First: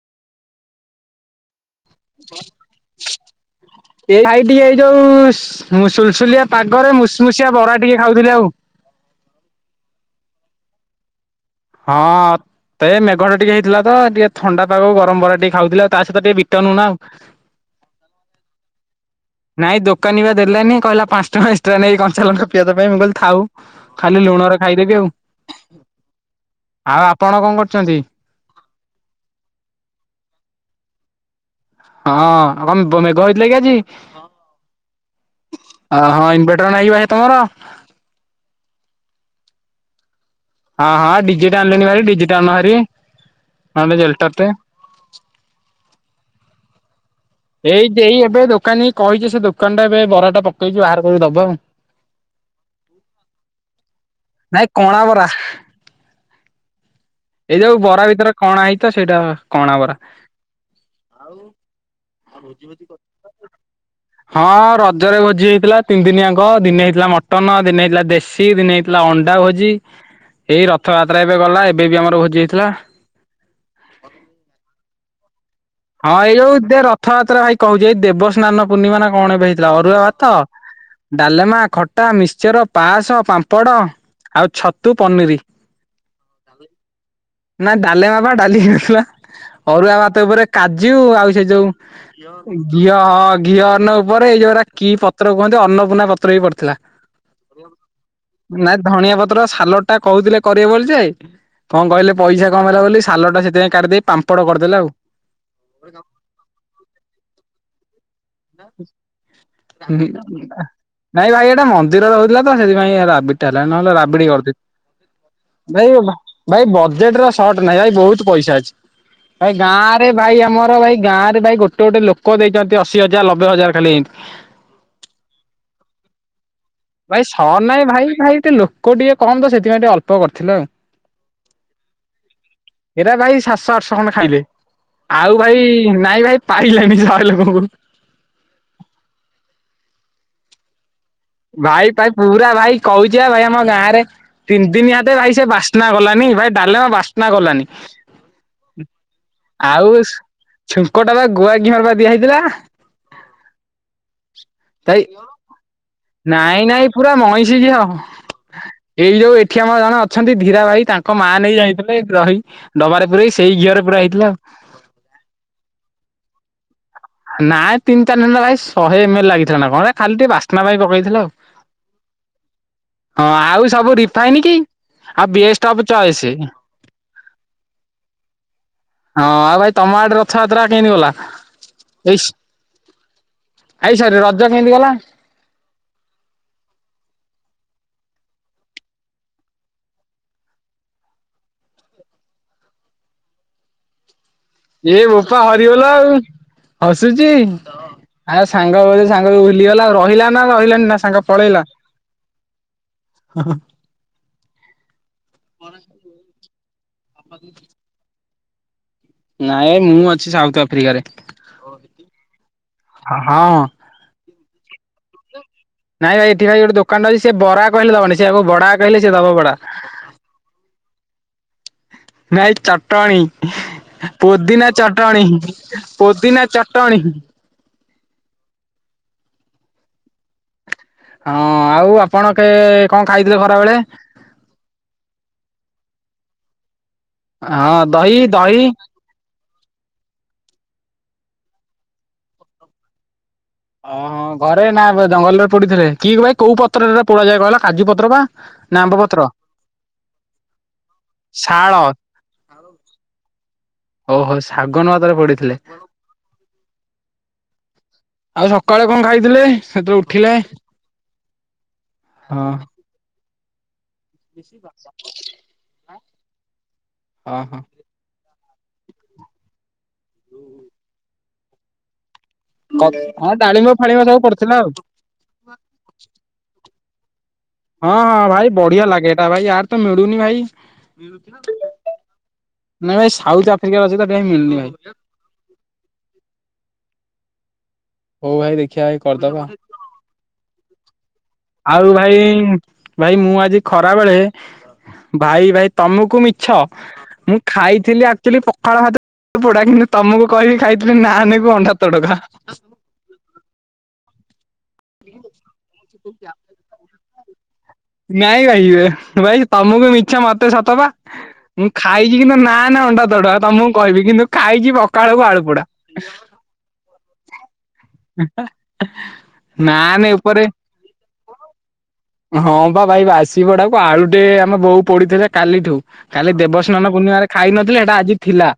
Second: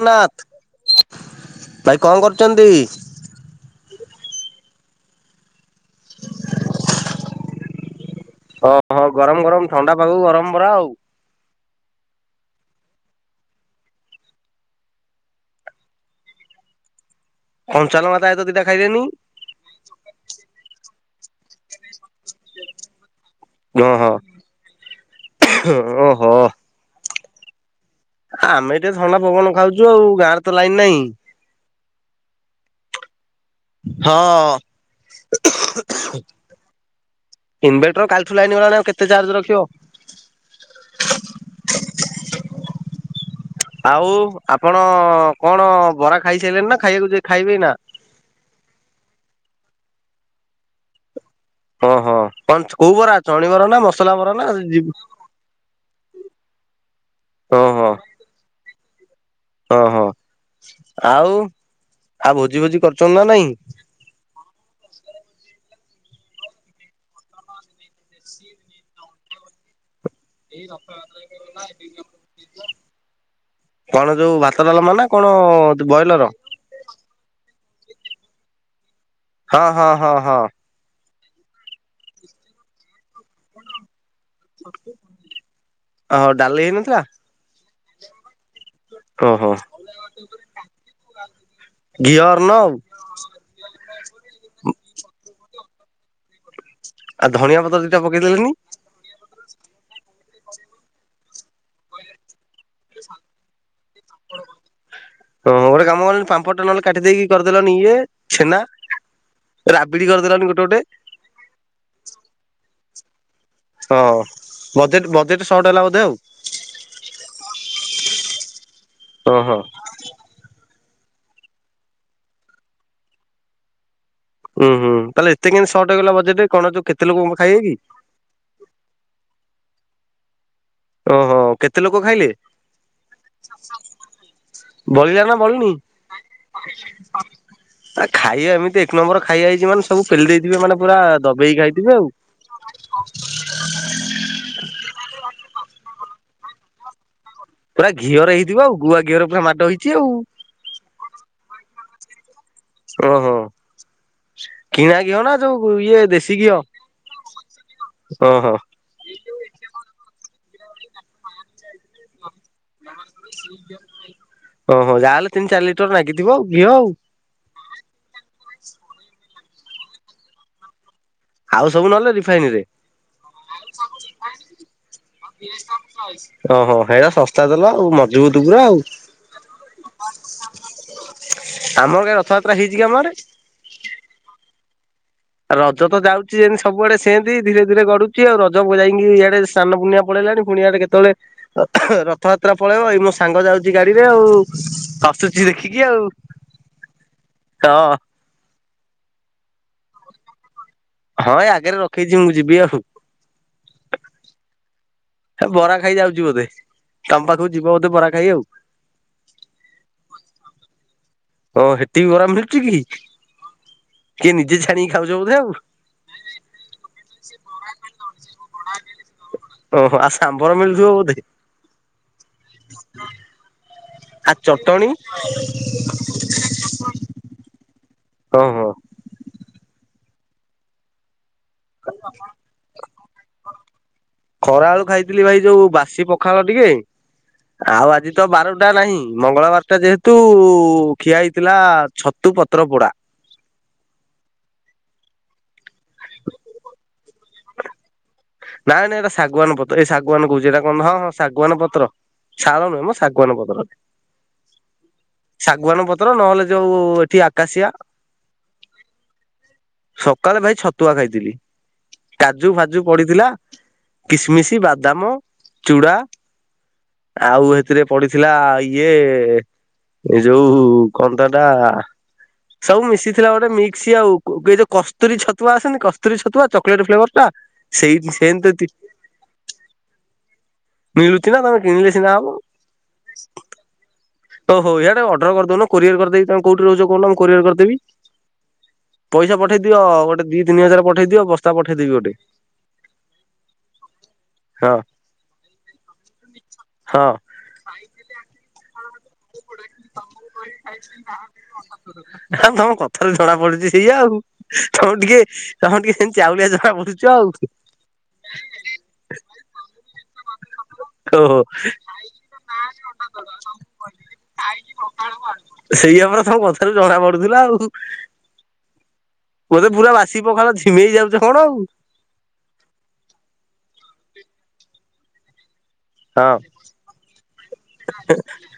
ଗନ୍ନାଥ ଭାଇ କଣ କରୁଛନ୍ତି? ଏଇ ଭାଇ ଟିକେ ଏଇ ଯୋଉ ସୁଲସୁଲିଆ ପାଗରେ ମୁସ୍ ମୁସିଆ ବରା ଟିକେ ଖାଉଥିଲି ଆଉ। ଓ ହଁ ଗରମ ଗରମ ଥଣ୍ଡା ପାଗକୁ ଗରମ ବରା ଆଉ। ହଁ। ତ ଏଇ ମେଘଟା ଟିକେ ହେଇଥିଲା ତ ଟିକେ ଥଣ୍ଡା ପାଗକୁ ଗରମ ବରା ଟିକେ ଖାଉଥିଲି ଆଉ। ତା ସହିତ ଟିକେ ବିଟ ନୁଣ ଆଉ। ଅଞ୍ଚା ଲଙ୍କା ତାହିତ ଦିଟା ଖାଇଲେନି? ନାଇଁ ଦୋକାନୀ ବା ଦେଲାନି କହିଲା ପାଞ୍ଚ ଟଙ୍କା କଞ୍ଚା ଲଙ୍କ ପିଆଜ ପାଇଁ ମୁଁ କହିଲି ଥାଉ ହଁ ଖାଲି ଲୁଣରେ ଖାଇଦେବି ଆଉ। ଓ ହୋ। ଆଉ ଆପଣ କଣ କରୁଛନ୍ତି? ଆମେ ଏଠି କେ ଥଣ୍ଡା ପବନ ଖାଉଛୁ ଆଉ। ଗାଁରେ ତ ଲାଇନ୍ ନାହିଁ। ହଁ ଆପ ବ ମେଘ ହେଇ ହଁ। ଅ ହଁ ଇନଭେଟର ନାହିଁ ଭାଇ ତମର? ଇନଭେଟର କାଲିଠୁ ଲାଇନ୍ ଗଲାଣି। ଆଉ କେତେ ତେ ଚାର୍ଜ ରଖିବ। ହଁ ହଁ ଡିଜିଟା ଆଣିଲେଣି ଭାରି। ଡିଜିଟା ଆଣୁନ ହାରି। ଆଉ ଆପଣ କଣ ବରା ଖାଇ ସାଇଲେଣି ନା। ଖାଇବାକୁ ଯ ଖାଇବେ ନା? ଏଇ ଦେଇ ଏବେ ଦୋକାନିକି କହିଛି। ସେ ଦୋକାନ ଟା ଏବେ ବରାଟା ପକେଇଛି। ବାହାର କରିକି ଦ ହଁ ହଁ କଣ ଚ କୋଉ ବରା? ଚଣିବରା ନା ମସଲା ବରା ନା ନାଇଁ ଜି କଣା ବରା। ହୁଁ। ଏଇ ଯୋଉ ବରା ଭିତରେ କଣା ହେଇଛି ତ ସେଇଟା। କଣା ହଁ ବରା। ହଁ ଆଉ। ଆଉ ଭୋଜି ଭୋଜି କରୁଛନ୍ତି ନା ନାଇଁ? ହଁ ର ଜରେ ଭୋଜି ହେଇଥିଲା। ତିନି ଦିନିଆଙ୍କ। ଦିନେ ହେଇଥିଲା ମଟନ ଦିନେ ହେଇଥିଲା ଦେଶୀ ଦିନେ ହେଇଥିଲା ଅଣ୍ଡା ଭୋଜି। ଏଇ ରଥଯାତ୍ରା ଏବେ ଗଲା। ଏବେ ବି ଆମର ଭୋଜି ହେଇଥିଲା। କଣ ଯୋଉ ଭାତଡାଲମା ନା କଣ ହଁ ବଏଲର? ଏଇ ଯୋଉ ଦେ ରଥଯାତ୍ରା ଭାଇ କହୁଛି। ଏଇ ଦେବସ୍ନାନ ପୂର୍ଣ୍ଣିମା ନା କ କଣ ଏବେ ହଁ ହେଇଥିଲା? ହଁ ଅରୁଆ ହଁ ଭାତ ହଁ ଡାଲେମା ଖଟା ମିକ୍ସଚର ପାଶ ପାମ୍ପଡ। ଆଉ ଛତୁ ପନିରି। ଓହୋ ଡାଲି ହେଇନଥିଲା ନା ଡାଲେମା ବା ଡାଲି ହେଇନଥିଲା। ଓହୋ ଅରୁଆ ଭାତ ଉପରେ ଜିଉ ଆଉ ସେ ଯୋଉ ଘିଅ ଅର୍ଣ୍ଣ ଆଉ ଘିଅ ହ ଘିଅ ଅନ୍ନ ଉପରେ ଏଇ ଯୋଉଟା କି ପତ୍ର କୁହ ନ୍ତି ଅନ୍ନପୂର୍ଣା ପତ୍ର ବି ପଡିଥିଲା। ଆଉ ଧଣିଆ ପତ୍ର ଦିଟା ପକେଇଦେଲେନି। ନାଇଁ ଧଣିଆ ପତ୍ର ତ୍ର ସାଲଟା କହୁଥିଲେ କରିବେ ବୋଲି ଯେ। କଣ କହିଲେ ପଇସା କମ ହେଲା ବୋଲି ସାଲଟା ସେଥିପାଇଁ କାଟିଦେଇ ପାମ୍ପଡ କରିଦେଲେ ଆଉ। ହଁ ଗୋଟେ କାମ କଲନି ପାମ୍ପଡ ଟା ନଲେ କାଟିଦେଇକି କରିଦେଲନି ଇଏ। ଛେନା ରାବିଡି କରିଦେଲନି ଗୋଟେ ଗୋଟେ ନାଇଁ ଭାଇ ଏଟା ମନ୍ଦିର ର ହଉଥିଲା ତ ସେଥିପାଇଁ ଇଆର ଆବିର୍ ହେଲା ନହେଲେ ହଁ ରାବିଡି କରିଦ ବଜେଟ ବଜେଟ ସର୍ଟ ହେଲା ଭାଇ ବୋଧେ ଆଉ। ଭାଇ ବଜେଟରେ ସଟ ନାଇଁ। ଭାଇ ବହୁତ ପଇସା ଅଛି। ଭାଇ ଓହୋ ଗାଁ ରେ ଭାଇ ଆମର ଭାଇ ଗାଁ ରେ ଭାଇ ଗୋଟେ ଗୋଟେ ଲୋକ ଦେଇଛନ୍ତି ଅଶୀ ହ ର ଲବେ ହଜାର ଖାଲି ଏମିତି। ହୁଁ ହୁଁ ତାହେଲେ ଏତେ କେମିତି ସର୍ଟ ହେଇଗଲା ବଜେଟେ। ଭାଇ ସଟ ନାଇଁ ଭାଇ ଭାଇ ଟେ ଲୋକ ଟିକେ କମ ତ ସେଥିପାଇଁ ଟିକେ ଅଳ୍ପ କରିଥିଲ ଆଉ। ଓହୋ କେତେ ଲୋକ ଖାଇଲେ? ଏରା ଭାଇ ସାତଶହ ଆଠଶହ ଖଣ୍ଡ ଖାଇଲେ। ବଳିଲା ନା ଆଉ ବଳିନି? ଭାଇ ନାଇଁ ଭାଇ ପାଇଲାନି ଶହେ ଲୋକଙ୍କୁ। ଆ ଖାଇବା ଏମିତି ଏକ ନମ୍ବର ଖାଇବା ହେଇଛି ମାନେ ସବୁ ପେଲି ଦେଇଥିବେ। ମାନେ ପୁରା ଦବେଇକି ଖାଇଥିବେ ଭାଇ ଆଉ। ପାଇ ପୁରା ଭାଇ କହୁଛି ବା ଭାଇ ଆମ ଗାଁ ରେ ତିନି ଆ ବେ ଯାଏଁ ସେ ବାସ୍ନା ଗଲାନି ଭାଇ ଡାଲେମା ବାସ୍ ନା ଗଲାନି, ପୁରା ଘିଅରେ ହେଇଥିବ ଆଉ ଗୁଆ ଘିଅରେ ପୁରା ମାଡ ହେଇଛି ଆଉ ସୂ ଛୁଙ୍କଟା ବା ଗୁଆ ଘିଅ ରେ ବା ଦିଆ ହେଇଥିଲା। ଓହୋ କିଣା ଭାଇ ଘିଅ ନା ଯୋଉ ଇଏ ଦେଶୀ ଘିଅ ନାଇଁ ନାଇଁ ପୁରା ମଇଷି ଘିଅ, ଓହୋ। ଏଇ ଯୋଉ ଏଠି ଆମର ଜଣେ ଅଛନ୍ତି ନ୍ତି ଧୀରା ଭାଇ ତାଙ୍କ ମା ନେଇ ଯାଇଥିଲେ, ଗ୍ରହି ଡବାରେ ପୁରେଇ ସେଇ ଘିଅରେ ପୁରା ହେଇଥିଲା ଆଉ। ଓହ ଯାହାଲେ ତିନି ଚାରି ଲିଟର ନାଗିଥିବ ଘିଅ ଆଉ। ନାଇଁ ତିନ ଚାରିିନ କାଇଁ ଶହେ ଏମ ଏଲ ଲାଗିଥିଲା ନା କଣ ଖାଲି ଟିକ ବାସ୍ନା ପାଇଁ ପକେଇ ଲୁ ଆଉ ସବୁ ନହେଲେ ରିଫାଇନରେ ହଁ ଆଉ ସବୁ ରିଫାଇନ୍ କି? ଆଉ ବେଷ୍ଟ ଅଫ ଚଏସ ଓହୋ ହେଇରା ଶସ୍ତା ତେଲ ଆଉ ମଜବୁତ ପୁରା ଆଉ। ହଁ ଆଉ ଭାଇ ତମ ଆଡେ ରଥଯାତ୍ରା କେମତି ଗଲା? ଆମର କାଇଁ ଏଇସ୍ ରଥଯାତ୍ରା ହେଇଛି କି ଆମ ଆଡେ ଏଇ ସରି ରଜ କେମିତି ଗଲା? ରଜ ତ ଯାଉଚି ଯେମିତି ସବୁଆଡେ ସେମତି ଧୀରେ ଧୀରେ ଗଡୁଚି ଆଉ ରଜ ଉ ଯାଇକି ଇଆଡେ ସ୍ନାନ ପୂର୍ଣ୍ଣିମା ପଳେଇ ଣି ପୁଣିଆଟେ କେତେବେଳେ ରଥଯାତ୍ରା ପଳେଇବ ଏଇ ମୋ ସାଙ୍ଗ ଯାଉଚି ଗାଡିରେ ଆଉ। ଏ ବୋପା ହସୁଛି ଦେଖିକି ହରିବୋଲ ଆଉ ହସୁଚି ହଁ ଆ ସାଙ୍ଗ ବୋଲି ସାଙ୍ଗକୁ ଭୁଲିଗଲା ରହିଲା ନା ରହିଲା ହଁ ଏ ଆଗରେ ରଖେଇଚି ମୁଁ ଯିବି ଆଉ। ହେ ବରା ଖାଇ ଯାଉଚି ବୋଧେ ତମ ପାଖକୁ ଯିବ ବୋଧେ ବରା ଖାଇ ଆଉ ନାଇଁ ମୁଁ ଅଛି ସାଉଥ ଆଫ୍ରିକାରେ। ହଁ ସେତିକି ଗରାମ ହେଉଚି କି ହଁ କିଏ ନିଜେ ଛାଣିକି ଖାଉଚ ବୋଧେ ଆଉ। ନାଇଁ ଭାଇ ଏଠି ଭାଇ ଗୋଟେ ଦୋକାନଟା ଅଛି ସେ ବରା କହିଲେ ଦବନି ସେ ଆକୁ ବଡା କହିଲେ ସେ ଦବ ବଡା। ଚୁ ବଧେ? ନାଇଁ ଚଟଣୀ। ପୋଦିନା ଚଟଣି ପୁଦିନା ଚଟଣି। ହଁ ହଁ। ହଁ ଆଉ ଆପଣ କେ କଣ ଖାଇଥିଲେ ଖରା ବେଳେ? ଖରା ଆଳୁକୁ ଖାଇଥିଲି ଭାଇ ଯୋଉ ବାସି ପଖାଳ ଟିକେ। ହଁ ଆଉ ଆଜି ଦହି ତ ଦହି ବାରୁଟା ନାହିଁ ମଙ୍ଗଳବାର ସେଟା ଯେହେତୁ ଖିଆ ହେଇଥିଲା ଛତୁ ପତ୍ର ପୋଡା ଓହୋ ଘରେ ନା ବା ଜଙ୍ଗଲରେ ପୋଡିଥିଲେ କି ଭାଇ କୋଉ ପତ୍ରରେ ପୋଡା ଯାଏ କହିଲା କାଜୁ ପତ୍ର ବା? ନା ନାଇଁ ଆମ୍ବ ନାଇ ଏଇଟା ପତ୍ର ଶାଗୁଆାନ ପତ୍ର ଏଇ ଶାଗୁଆନ କହୁଛି ଇଟା କଣ ହଁ ହଁ ଶାଗୁଆାନ ଶାଳ ପତ୍ର। ଶାଳ ନୁହେଁ ମ ଶାଗୁଆାନ ପତ୍ର। ଓ ହୋ ସା ଶାଗୁଆନ ପତ୍ର ନହେଲେ ଯୋଉ ଏଠି ଆକାଶିଆ ଆଉ ସକାଳେ କଣ ଖାଇଥିଲେ ସେତେବେଳେ ଉଠିଲେ ସକାଳେ ଭାଇ ଛତୁଆ ଖାଇଥିଲି କାଜୁ ହଁ। ଫାଜୁ ପଡିଥିଲା। କିସମିଶ ବାଦାମ ଚୁଡା ଆଉ ଓହୋ ଏଥିରେ ପଡିଥିଲା ଇଏ ଏ ଯୋଉ କଣ ତା ନା ସବୁ ମିଶିଥିଲା ହଁ ଗୋଟେ ଡାଳିମ୍ବ ମିକ୍ସି ଫାଳିମ୍ବ ଆଉ। ସବୁ ପଡିଥିଲା ଏ ଆଉ ଯୋଉ ହଁ କସ୍ତୁରୀ ଛତୁଆ ଆସେନି କସ୍ତୁରୀ ଛତୁଆ ଚକଲେଟ୍ ଫ୍ଲେଭର ଟା ହଁ ସେଇ ହଁ ଭାଇ ସେମିତି ବଢିଆ ଲାଗେ ଏଟା ଭାଇ ଆର ତ ମିଳୁନି ଭାଇ। ମିଳୁଛି ନା ତମେ କିଣିଲେ ସିନା ନାଇ ଭାଇ ସାଉଥ ଆଫ୍ରିକାରେ ଅଛି ତ। ଏଠି ଓ ମିଳୁନି ହୋ ଭାଇ ଇଟା ଅଡର୍ର କରିଦଉନ କୋରିୟର କରିଦବି ତମ କୋଉଠି ରହୁଚ କହୁନ ମୁଁ କୋରିଅର କରିଦେବି। ହଉ ଭାଇ ଦେଖିବା ଭାଇ ପଇସା କରିଦବା ପଠେଇ ଦିଅ ଗୋଟେ ଦି ତିନି ହଜାର ପଠେ ଆଉ ଭାଇ ଭାଇ ମୁଁ ଆଜି ଖରା ବେଳେ ହଁ। ଭାଇ ଭାଇ ତମକୁ ମିଛ, ମୁଁ ଖାଇଥିଲି ଆକ୍ଚୁଆଲି ପଖାଳ ହାତ ନାନକୁ ଅଣ୍ଡା ତଡକା ମ ତମ କଥାରୁ ଜଣା ପଡୁଚି ସେଇଆ ଆଉ। ତମେ ଟିକେ ତମେ ଟିକେ ସେମତି ଚାଉଳିଆ ଜଣା ପଡୁଚ ଆଉ। ନାଇଁ ଭାଇ ଭାଇ ତମକୁ ମିଛ ମତେ ସତ ବା। ଓହୋ ମୁଁ ଖାଇଚି କିନ୍ତୁ ନାନ ଅଣ୍ଡା ତଡକା ତମକୁ କହିବି କିନ୍ତୁ ଖାଇଛି ଖାଇକି ପଖାଳ ପଖାଳକୁ ଆଳୁ ପୋଡା। ଗଡୁଚୁ ସେଇଆ ପରା ତମ କଥାାରୁୁ ଜଣା ପଡୁଥିଲା ଆଉ। ହି ହେ ବୋଧେ ନା ପୁରା ନେ ବାସି ଉପରେ ପଖାଳ ଝିମେଇ ଯାଉଛ କଣ ଆଉ ହଁ ବୋଉ ହଁ ବା ଭାଇ ବାସି ପୋଡାକୁ ଆଳୁ ଟେ ଆମ ବୋଉ ପଡିଥିଲା କାଲିଠୁ। କାଲି ଦେବସ୍ନାନ ପୂର୍ଣ୍ଣିମାରେ ଖାଇ ନଥିଲେ ହେଟା ଆଜି ଥିଲା।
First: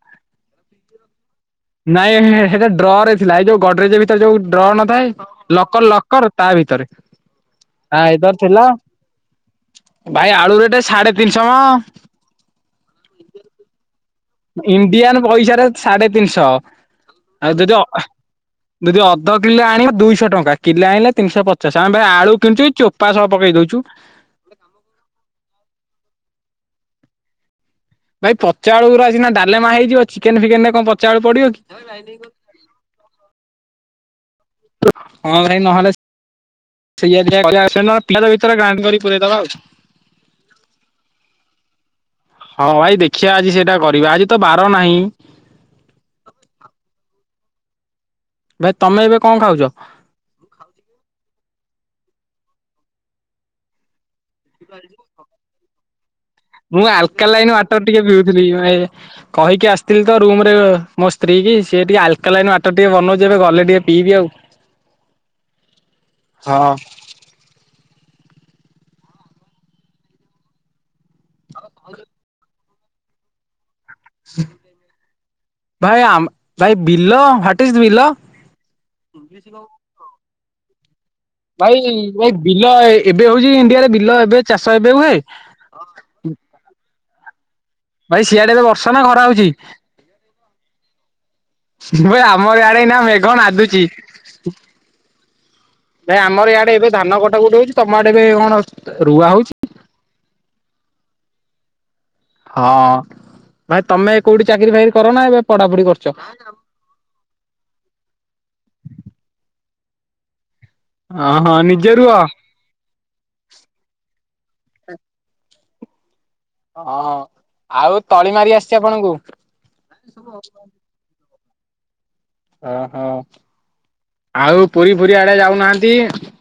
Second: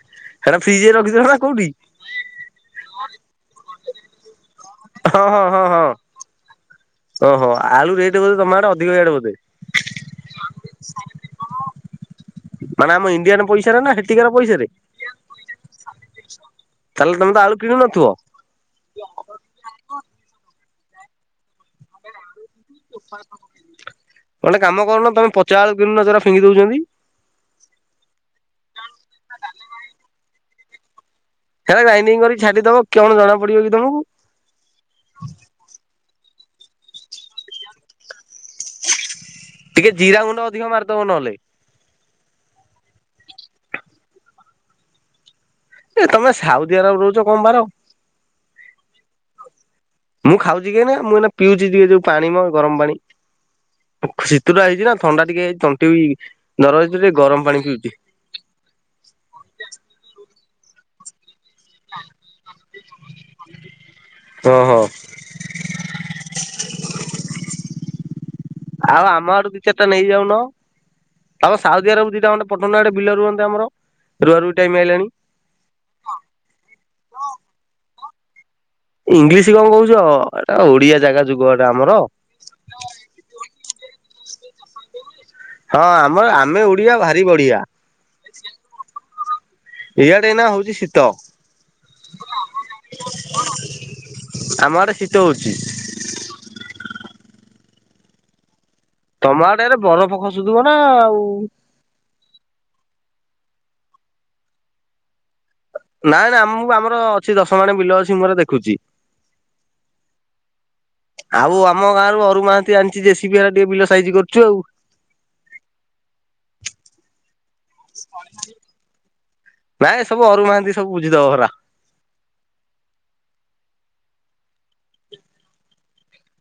ଓଡ଼ିଶା ବାହାରେ ନାଁ କଉଠି? ନାଇଁ ହେ ହେଟା ଡ୍ର ରେ ଥିଲା ଏଇ ଯୋଉ ଗଡ୍ରେଜ ଭିତରେ ଯୋଉ ଡ୍ର ନଥାଏ ହଁ ହଁ ହଁ ହଁ। ଲକର ଲକର ତା ଭିତ ତରେ। ଓହୋ ଆଳୁ ଆ ରେଟ୍ ବୋଧେ ଏଥର ତମ ଥିଲା ଆଡେ ଅଧିକ ଇଆଡେ ବୋଧେ ଭାଇ ଆଳୁ ରେଟ ସାଢେ ତିନିଶହ ମ ମାନେ ଆମ ଇଣ୍ଡିଆନ ରେ ପଇସା ନା ହେଟି ଇଣ୍ଡିଆନ ପଇସାରେ ସାଢେ ତିନିଶହ ତାହେଲେ ତମେ ତ ଆଉ ଆଳୁ ଯଦି ଅ କିଣୁନଥିବ ଜଦି ଅଧ କିଲେ ଆଣିବ ଦୁଇଶହ ଟଙ୍କା କିଲେ ଆଣିଲେ ତିନିଶହ ପଚାଶେ ଆମେ ଭାଇ ଆଳୁ କିଣିଚୁ ଇ ଗୋଟେ କାମ କରୁନ ତମେ ପଚା ଆଳୁ କିଣୁନ ଯଉରା ଫିଙ୍ଗି ଦଉଛନ୍ତି। [unintelligible] ଭାଇ ପଚାଆଳୁଅରା ସିନା ଡାଲେମା ହେଇଯିବ ଚିକେନ ଫିକେନରେ କଣ ପ ହେ ଲାଇନିଂ କରି ଛାଡିଦବ କଣ ଜଣା ପଡିବ କି ତମକୁ? ହଁ ଭାଇ ନହେଲେ ସେଇଆ ଦେଖିବା କରିବା ଆଉ [inaudible] ଟିକେ ଜିରା ଗୁଣ୍ଡ ଅଧିକ ମାରିଦବ ନହେଲେ। ହଁ ଭାଇ ଦେଖିବା ଆଜି ସେଇଟା କରିବା ଆଜି ତ ବାର ନାହିଁ। ଏ ତମେ ସାଉଦି ଆରବ ରହୁଛ କଣ ବାର? ଭାଇ ତମେ ଏବେ କଣ ଖାଉଛ? ମୁଁ ଖାଉଛି କେହି ନା ମୁଁ ଏ ପିଉଛି ଟିକେ ଯୋଉ ପାଣି ମ ଗରମ ପାଣି। ଶୀତଟା ହେଇଛି ନା ଥଣ୍ଡା ଟିକେ ହେଇଛି ତଣ୍ଟି ବି ଦରଜ ମୁଁ ହେଇଛି ଟିକେ ଆଲକା ଗରମ ଲାଇନ ପାଣି ୱାଟର ପିଉଛି। ଟିକେ ପିଉଥିଲି ମୁଁ କହିକି ଆସିଥିଲି ତ ରୁମରେ ସ୍ତ୍ରୀ କି ସିଏ ଟିକେ ଆଲକା ଲାଇନ ଆଟା ଟିକେ ବନଉଛି ଏବେ ଗଲେ ଟିକେ ପିଇବି ଆଉ। ଓହୋ ହଁ। ଆଉ ଆମ ଆଡୁ ଦୁଇ ଚାରିଟା ନେଇ ଯାଉନ ତମ ସାଉଦି ଆରବ ଦିଟା ମୋଟେ ପଟ ଆଡେ ବିଲ ରୁହନ୍ତେ ଆମର। ରୁଆ ରୁଇ ଟାଇମ ଆଇଲାଣି। ଭାଇ ଆମ ଭାଇ ବିଲ ୱେଟ୍ ଇସ୍ ବିଲ? ଇଂଲିଶ କଣ କହୁଛ ଏଟା ଓଡିଆ ଜାଗା ଯୁଗ ଏଟା ଭାଇ ଆମର। ଭାଇ ବିଲ ଏବେ ହଉଛି ଇଣ୍ଡିଆରେ ବିଲ ଏବେ ଚାଷ ଏବେ ହୁଏ? ହଁ ଆମର ଆମେ ଓଡିଆ ଭାରି ବଢିଆ ଭାଇ ସିଆଡେ ଏବେ ବର୍ଷା ନା ଖରା ହଉଛି? ଇଆଡେ ଏଇ ନା ହଉଛି ଶୀତ? ଭାଇ ଆମ ଇଆଡେ ଏ ନା ମେଘ ନାଧୁଛି। ତ ହଉଛି। ନାଇଁ ଆମର ଇଆଡେ ଏବେ ଧାନ କଟା କୁଟି ହଉଛି ତମ ଆଡେ ଏବେ କଣ ରୁଆ ତମ ହଉଛି? ଆଡେ ଏଇନେ ବରଫ ଖସୁଥିବ ନା ଆଉ। ହଁ ଭାଇ ତମେ କୋଉଠି ଚାକିରି ଫାକିରି କର ନା ଏବେ ପଢାପଢି କରୁଛ? ନାଇଁ ନାଇଁ ଆମ ଆମର ଅଛି ଦଶ ମାଣେ ବିଲ ଅଛି ମୋର ଦେଖୁଛି। ହଁ ହଁ ଆଉ ଆମ ନିଜେ ରୁଅ। ଗାଁରୁ ଅରୁ ମହାନ୍ତି ଆଣିଛି ଯେସିପି ହେ ଟିକେ ବିଲ ସାଇଜି କରୁଛି। ଚୁ ଆଉ। ହଁ ଆଉ ତଳି ମାରି ଆସିଛି ଆପଣଙ୍କୁ? ନାଇଁ ସବୁ ଅରୁ ମହାନ୍ତି ସବୁ ବୁଝିଦବ ପରା। ଓହୋ ଆଉ ପୁରୀ ଫୁରି ଆଡେ ଯାଉନାହାନ୍ତି?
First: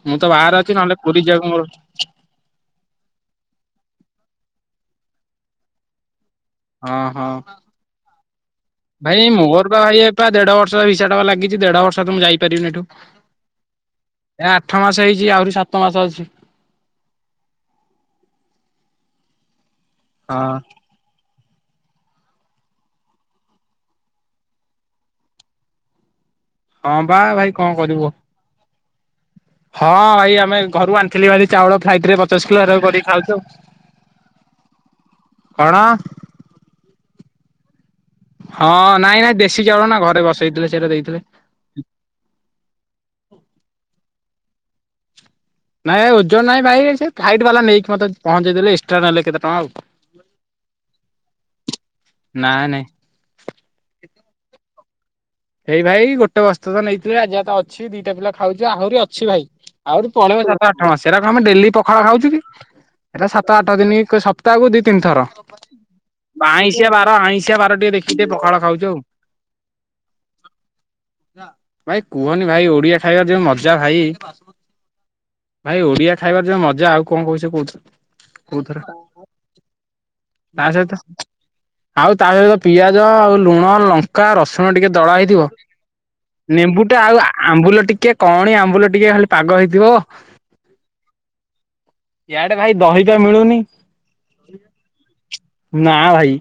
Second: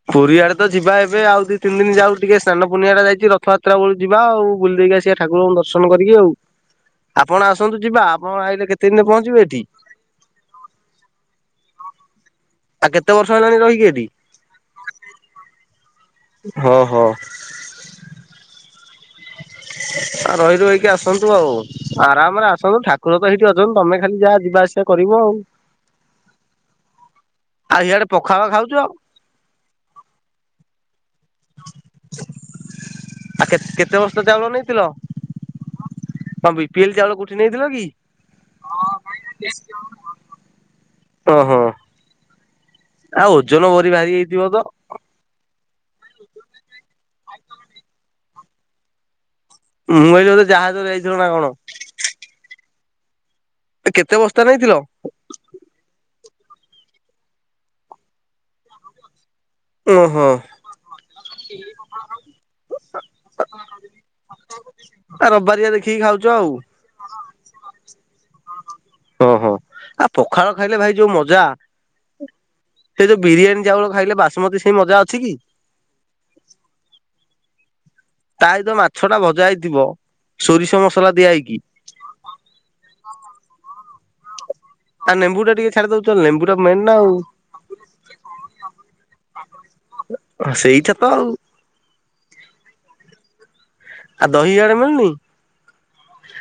ମୁଁ ପୁରୀଆଡେ ବାହାରେ ତ ଅଛି ନହେଲେ ଯିବା ପୁରୀ ଏବେ ଆଉ ଯିବାକୁ ଦି ମୋର ତିନି ଦିନ ଯାଉ ଟିକେ ସ୍ନାନପୁର୍ଣ୍ଣିମା ଟା ଯାଇଛି ରଥଯାତ୍ରା ବେ ଯିବା ଆଉ ବୁଲି ଦେଇକି ଆସିବା ଠାରଙ୍କୁ ଦର୍ଶନ କରିକି ଆଉ। ହଁ ହଁ ଆପଣ ଆସନ୍ତୁ ଯିବା ଆପଣ ଆଇଲେ କେତେ ଦିନରେ ଭାଇ ପହଞ୍ଚିବେ ଏଠି ମୋର ବା ଭାଇ ପା ଦେଢ ବର୍ଷ ଭସା ଟା ଲାଗ ଗିଚି ଦେଢ ବର୍ଷ। ତ ମୁଁ ଯାଇପାରିବିନି ଏଠୁ। ଆଉ କେତେ ବର୍ଷ ହେଲାଣି ରହିକି ହେଠି? ଏ ଆଠ ମାସ ହେଇଛି ଆହୁରି ସାତ ମାସ ଅଛି। ହଁ ହଁ [inaudible] ଆ ହଁ ରହି ରୁହାକି ଆସନ୍ତୁ ଆଉ। ଆରାମରେ ଆସନ୍ତୁ ଠାକୁର ତ ସେଇଠି ଅଛନ୍ତି ତମେ ଖାଲି ଯାହା ଯିବା ଆସିବା କରିବ ଆଉ। ହଁ ବା ଭାଇ କଣ ଆଉ ଇଆଡେ କରିବୁ ପଖାଳ ଖାଉଛ ଆଉ ହଁ ଭାଇ ଆମେ ଘରୁ ଆ ଥିଲି ଆଜି ଚାଉଳ ଫ୍ଲାଇଟିରେ ପଚାଶ କିଲୋ ହେରାକୁ କରିକି ଖାଉଚୁ ଆଉ। କଣ କଣ ବିପିଏଲି ଚାଉଳ କୋଉଠି ନେଇଥିଲ କି? ହଁ ନାଇଁ ନାଇଁ ଦେଶୀ ଚାଉଳ ନା ଘରେ ବସେଇଥିଲେ ସେଟା ଦେଇଥିଲେ। ଓହୋ ଆଉ ଓଜନ ଭରି ଭାରି ବାହାରି ହେଇଥିବ ତ? ନାଇଁ ଓଜନ ନାଇଁ ଭାଇ ସେ ନା ନା ଭାଇ ଓଜନାହିଁ ଭାଇ ଫ୍ଲାଇଟ୍ ବାଲା ନେଇକି ମତେ ପହଞ୍ଚେଇ ଦେଲେ ଏକ୍ସଟ୍ରା ନେଲେ କେତେଟ ମୁଁ ଭାବିଲି ଗୋଟେ ଜାହାଜରେ ଯଇଥିଲ ନା କଣ? ନାଇଁ ନାଇଁ କେତେ ବସ୍ତା ନେଇଥିଲ? ଏଇ ଭାଇ ଗୋଟେ ବସ୍ତା ତ ନେଇଥିଲେ ଆଜି ଯାତେ ଅଛି ଦିଟା ପିଲା ଖାଉଛୁ ଆହୁରି ଅଛି ଭାଇ। ଆଉରି ଓହୋ ପଳେଇବ ସାତ ଆଠ ମାସେ ସେରାକ ଆମେ ଡେଲି ପଖାଳ ଖାଚୁ କି। ଏଇରା ସାତ ଆଠ ଦିନ ସପ୍ତାହକୁ ଦି ତିନି ଥର। ଆ ରବିବାରିଆ ଦେଖିକି ଖାଉଛ ଆଉ ଆଇଁସିିଆ ବାର ଆଇଁସିିଆ ବାର ଟିକେ ଦେଖିକି ଟିକେ ପଖାଳ ଖାଉଛୁ ଆଉ। ଆ ପଖାଳ ଖାଇଲେ ଭାଇ ଯୋଉ ମଜା ଭାଇ କୁହନି ଭାଇ ଓଡିଆ ସେ ଯୋଉ ଖାଇବାର ବିରିୟାନୀ ମଜା ଚାଉଳ ଭାଇ ଖାଇଲେ ବାସମତୀ ସେଇ ମଜା ଅଛି କି? ଭାଇ ଓଡିଆ ଖାଇବାର ଯୋଉ ମଜା ଆଉ କଣ କହୁଛ କହୁଛ ତାହି ତ କୋଉଥରେ ମାଛ ଟା ଭଜା ହେଇଥିବ ତା ସୋରିଷ ସହିତ ମସଲା ଦିଆ ହେଇକି ଆଉ ତା ସହିତ ପିଆଜ ଆଉ ଲୁଣ ଲଙ୍କା ରସୁ ଟିକେ ଆଉ ଦଳା ଲେମ୍ବୁ ହେଇଥିବ ଟା ଟିକେ ଛାଡି ଦଉଛ ଲେମ୍ବୁ ମେନ୍ ନେମ୍ବୁ ନା ଟା ଆଉ ଆମ୍ବୁଲ ଟିକେ କଣି ଆମ୍ବୁଲ ଟିକେ ଖାଲି ପାଗ ହେଇଥିବ ସେଇଟା ତ ଆଉ। ୟଆଡେ ଭାଇ ଦହିପା ମିଳୁନି। ଆଉ ଦହି ଆଡେ ମିଳୁନି? ନା ଭାଇ।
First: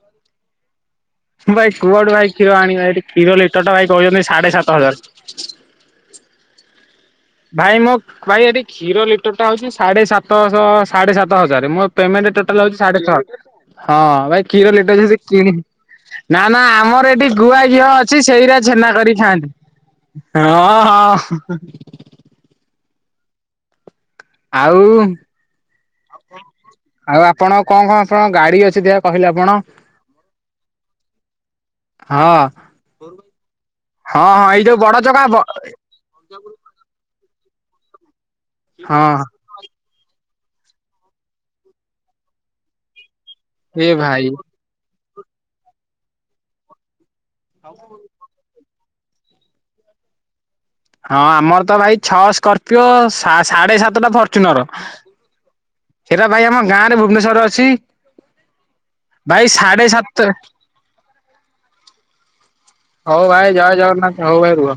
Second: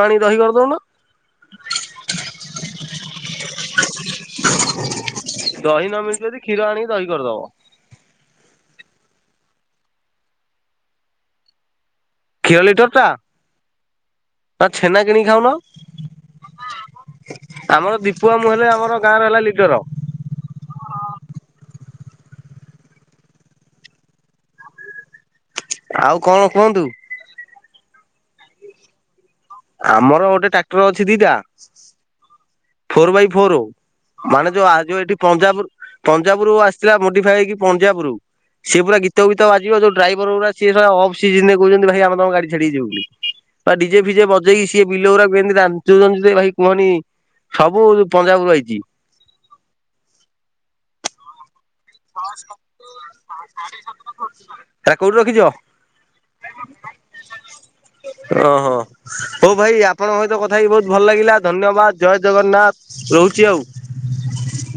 ପାଣି କି ଦହିକରି ଦଉନା। ଭାଇ କୁଆଠୁ ଭାଇ କ୍ଷୀର ଆଣିବି ଏଠି କ୍ଷୀର ଲିଟର ଟା ଭାଇ କହୁଛନ୍ତି ସାଢେ ସାତ ହଜାର। ନମିଳୁଛି ଯଦି ଖୀର ଭାଇ ମୋ ଭାଇ ଏଠି କ୍ଷୀର ଲିଟର ଟା ହଉଛି ସାଢେ ସାତ ଶହ ସାଢେ ସାତ ହଜାର ମୋ ପ୍ରେମେଟେ କ୍ଷୀର ଟୋଟାଲେ ହେଉଛି ଲିଟର ସାଢେ ଟା ଛ ହଁ ଭାଇ ନା ଖିରଲିର ଛେନା ଯଦି କିଣିକି ଖାଉନ କିଣି ବି ନା ନା ଆମର ଏଠି ଗୁଆ ଘିଅ ଆମର ଅଛି ଦୀପୁଆ ମୁଁ ସେଇରା ହେଲେ ଛେନା ଆମର ଗାଁ କରିକି ର ହେଲା ଖାଆନ୍ତି। ଲିଡର ହଁ ହଁ। ଆଉ। ଆଉ କଣ କୁହନ୍ତୁ? ଆଉ ଆପଣ କଣ କଣ ସବୁ ଗାଡି ଅଛି ଡେଖିଆ କହିଲେ ଆପଣ। ଆମର ଗୋଟେ ଟ୍ରାକ୍ଟର ଅଛି ଦିଟା। ହଁ ଫୋର ବାଇ ଫୋର ଆଉ ହଁ ହଁ ମାନେ ଏଇ ଯୋଉ ବଡ ଯୋଉ ଏଠି ଚକା ବ ପଞ୍ଜାବ ପଞ୍ଜାବରୁ ଆସିଥିଲା ମୋଡି ଇକ ପଞ୍ଜ ରରୁ ସେଏ ପୁରା ଗୀତ ହଁ ଫିତ ବାଜିବ ଯୋଉଡ୍ରାଇଭର ଗୁରା ସିଏ ଅଫ ସିଜିନିରେ କହୁଛନ୍ତି ଭାଇ ଆମ ତମ ଗାଡି ଛାଡିକିଯିବୁନୁ ବୋଲି ବା ଏ ଡିଜେ ଫିଜେ ଭାଇ ବଜେଇକି ସିଏ ବିଲଗୁରାକୁଏମିତି ରାଚୁଚନ୍ତୀ ଭାଇ କୁହନି ସବୁ ପଞ୍ଜାବରୁ ଆଇଛି। ହଁ ଆମର ତ ଭାଇ ଛଅ ସ୍କର୍ପିଓ ସାଢେ ସାତଟା ଫର୍ଚୁନର ହେରା କୋଉଠି ରଖିଛ? ସେରା ଭାଇ ଆମ ଗାଁ ରେ ଭୁବନେଶ୍ୱରରେ ଅଛି। ଓହୋ ହଉ ଭାଇ ସାଢେ ସାତ ଆପଣଙ୍କ ସହିତ କଥା ହେଇକି ବହୁତ ଭଲ ଲାଗିଲା ଧନ୍ୟବାଦ ଜୟ ଜଗନ୍ନାଥ। ହଉ ରହୁଛି ଭାଇ ଆଉ। ଜୟ ଜଗନାଥ ହଉ ଭାଇ ରୁହ।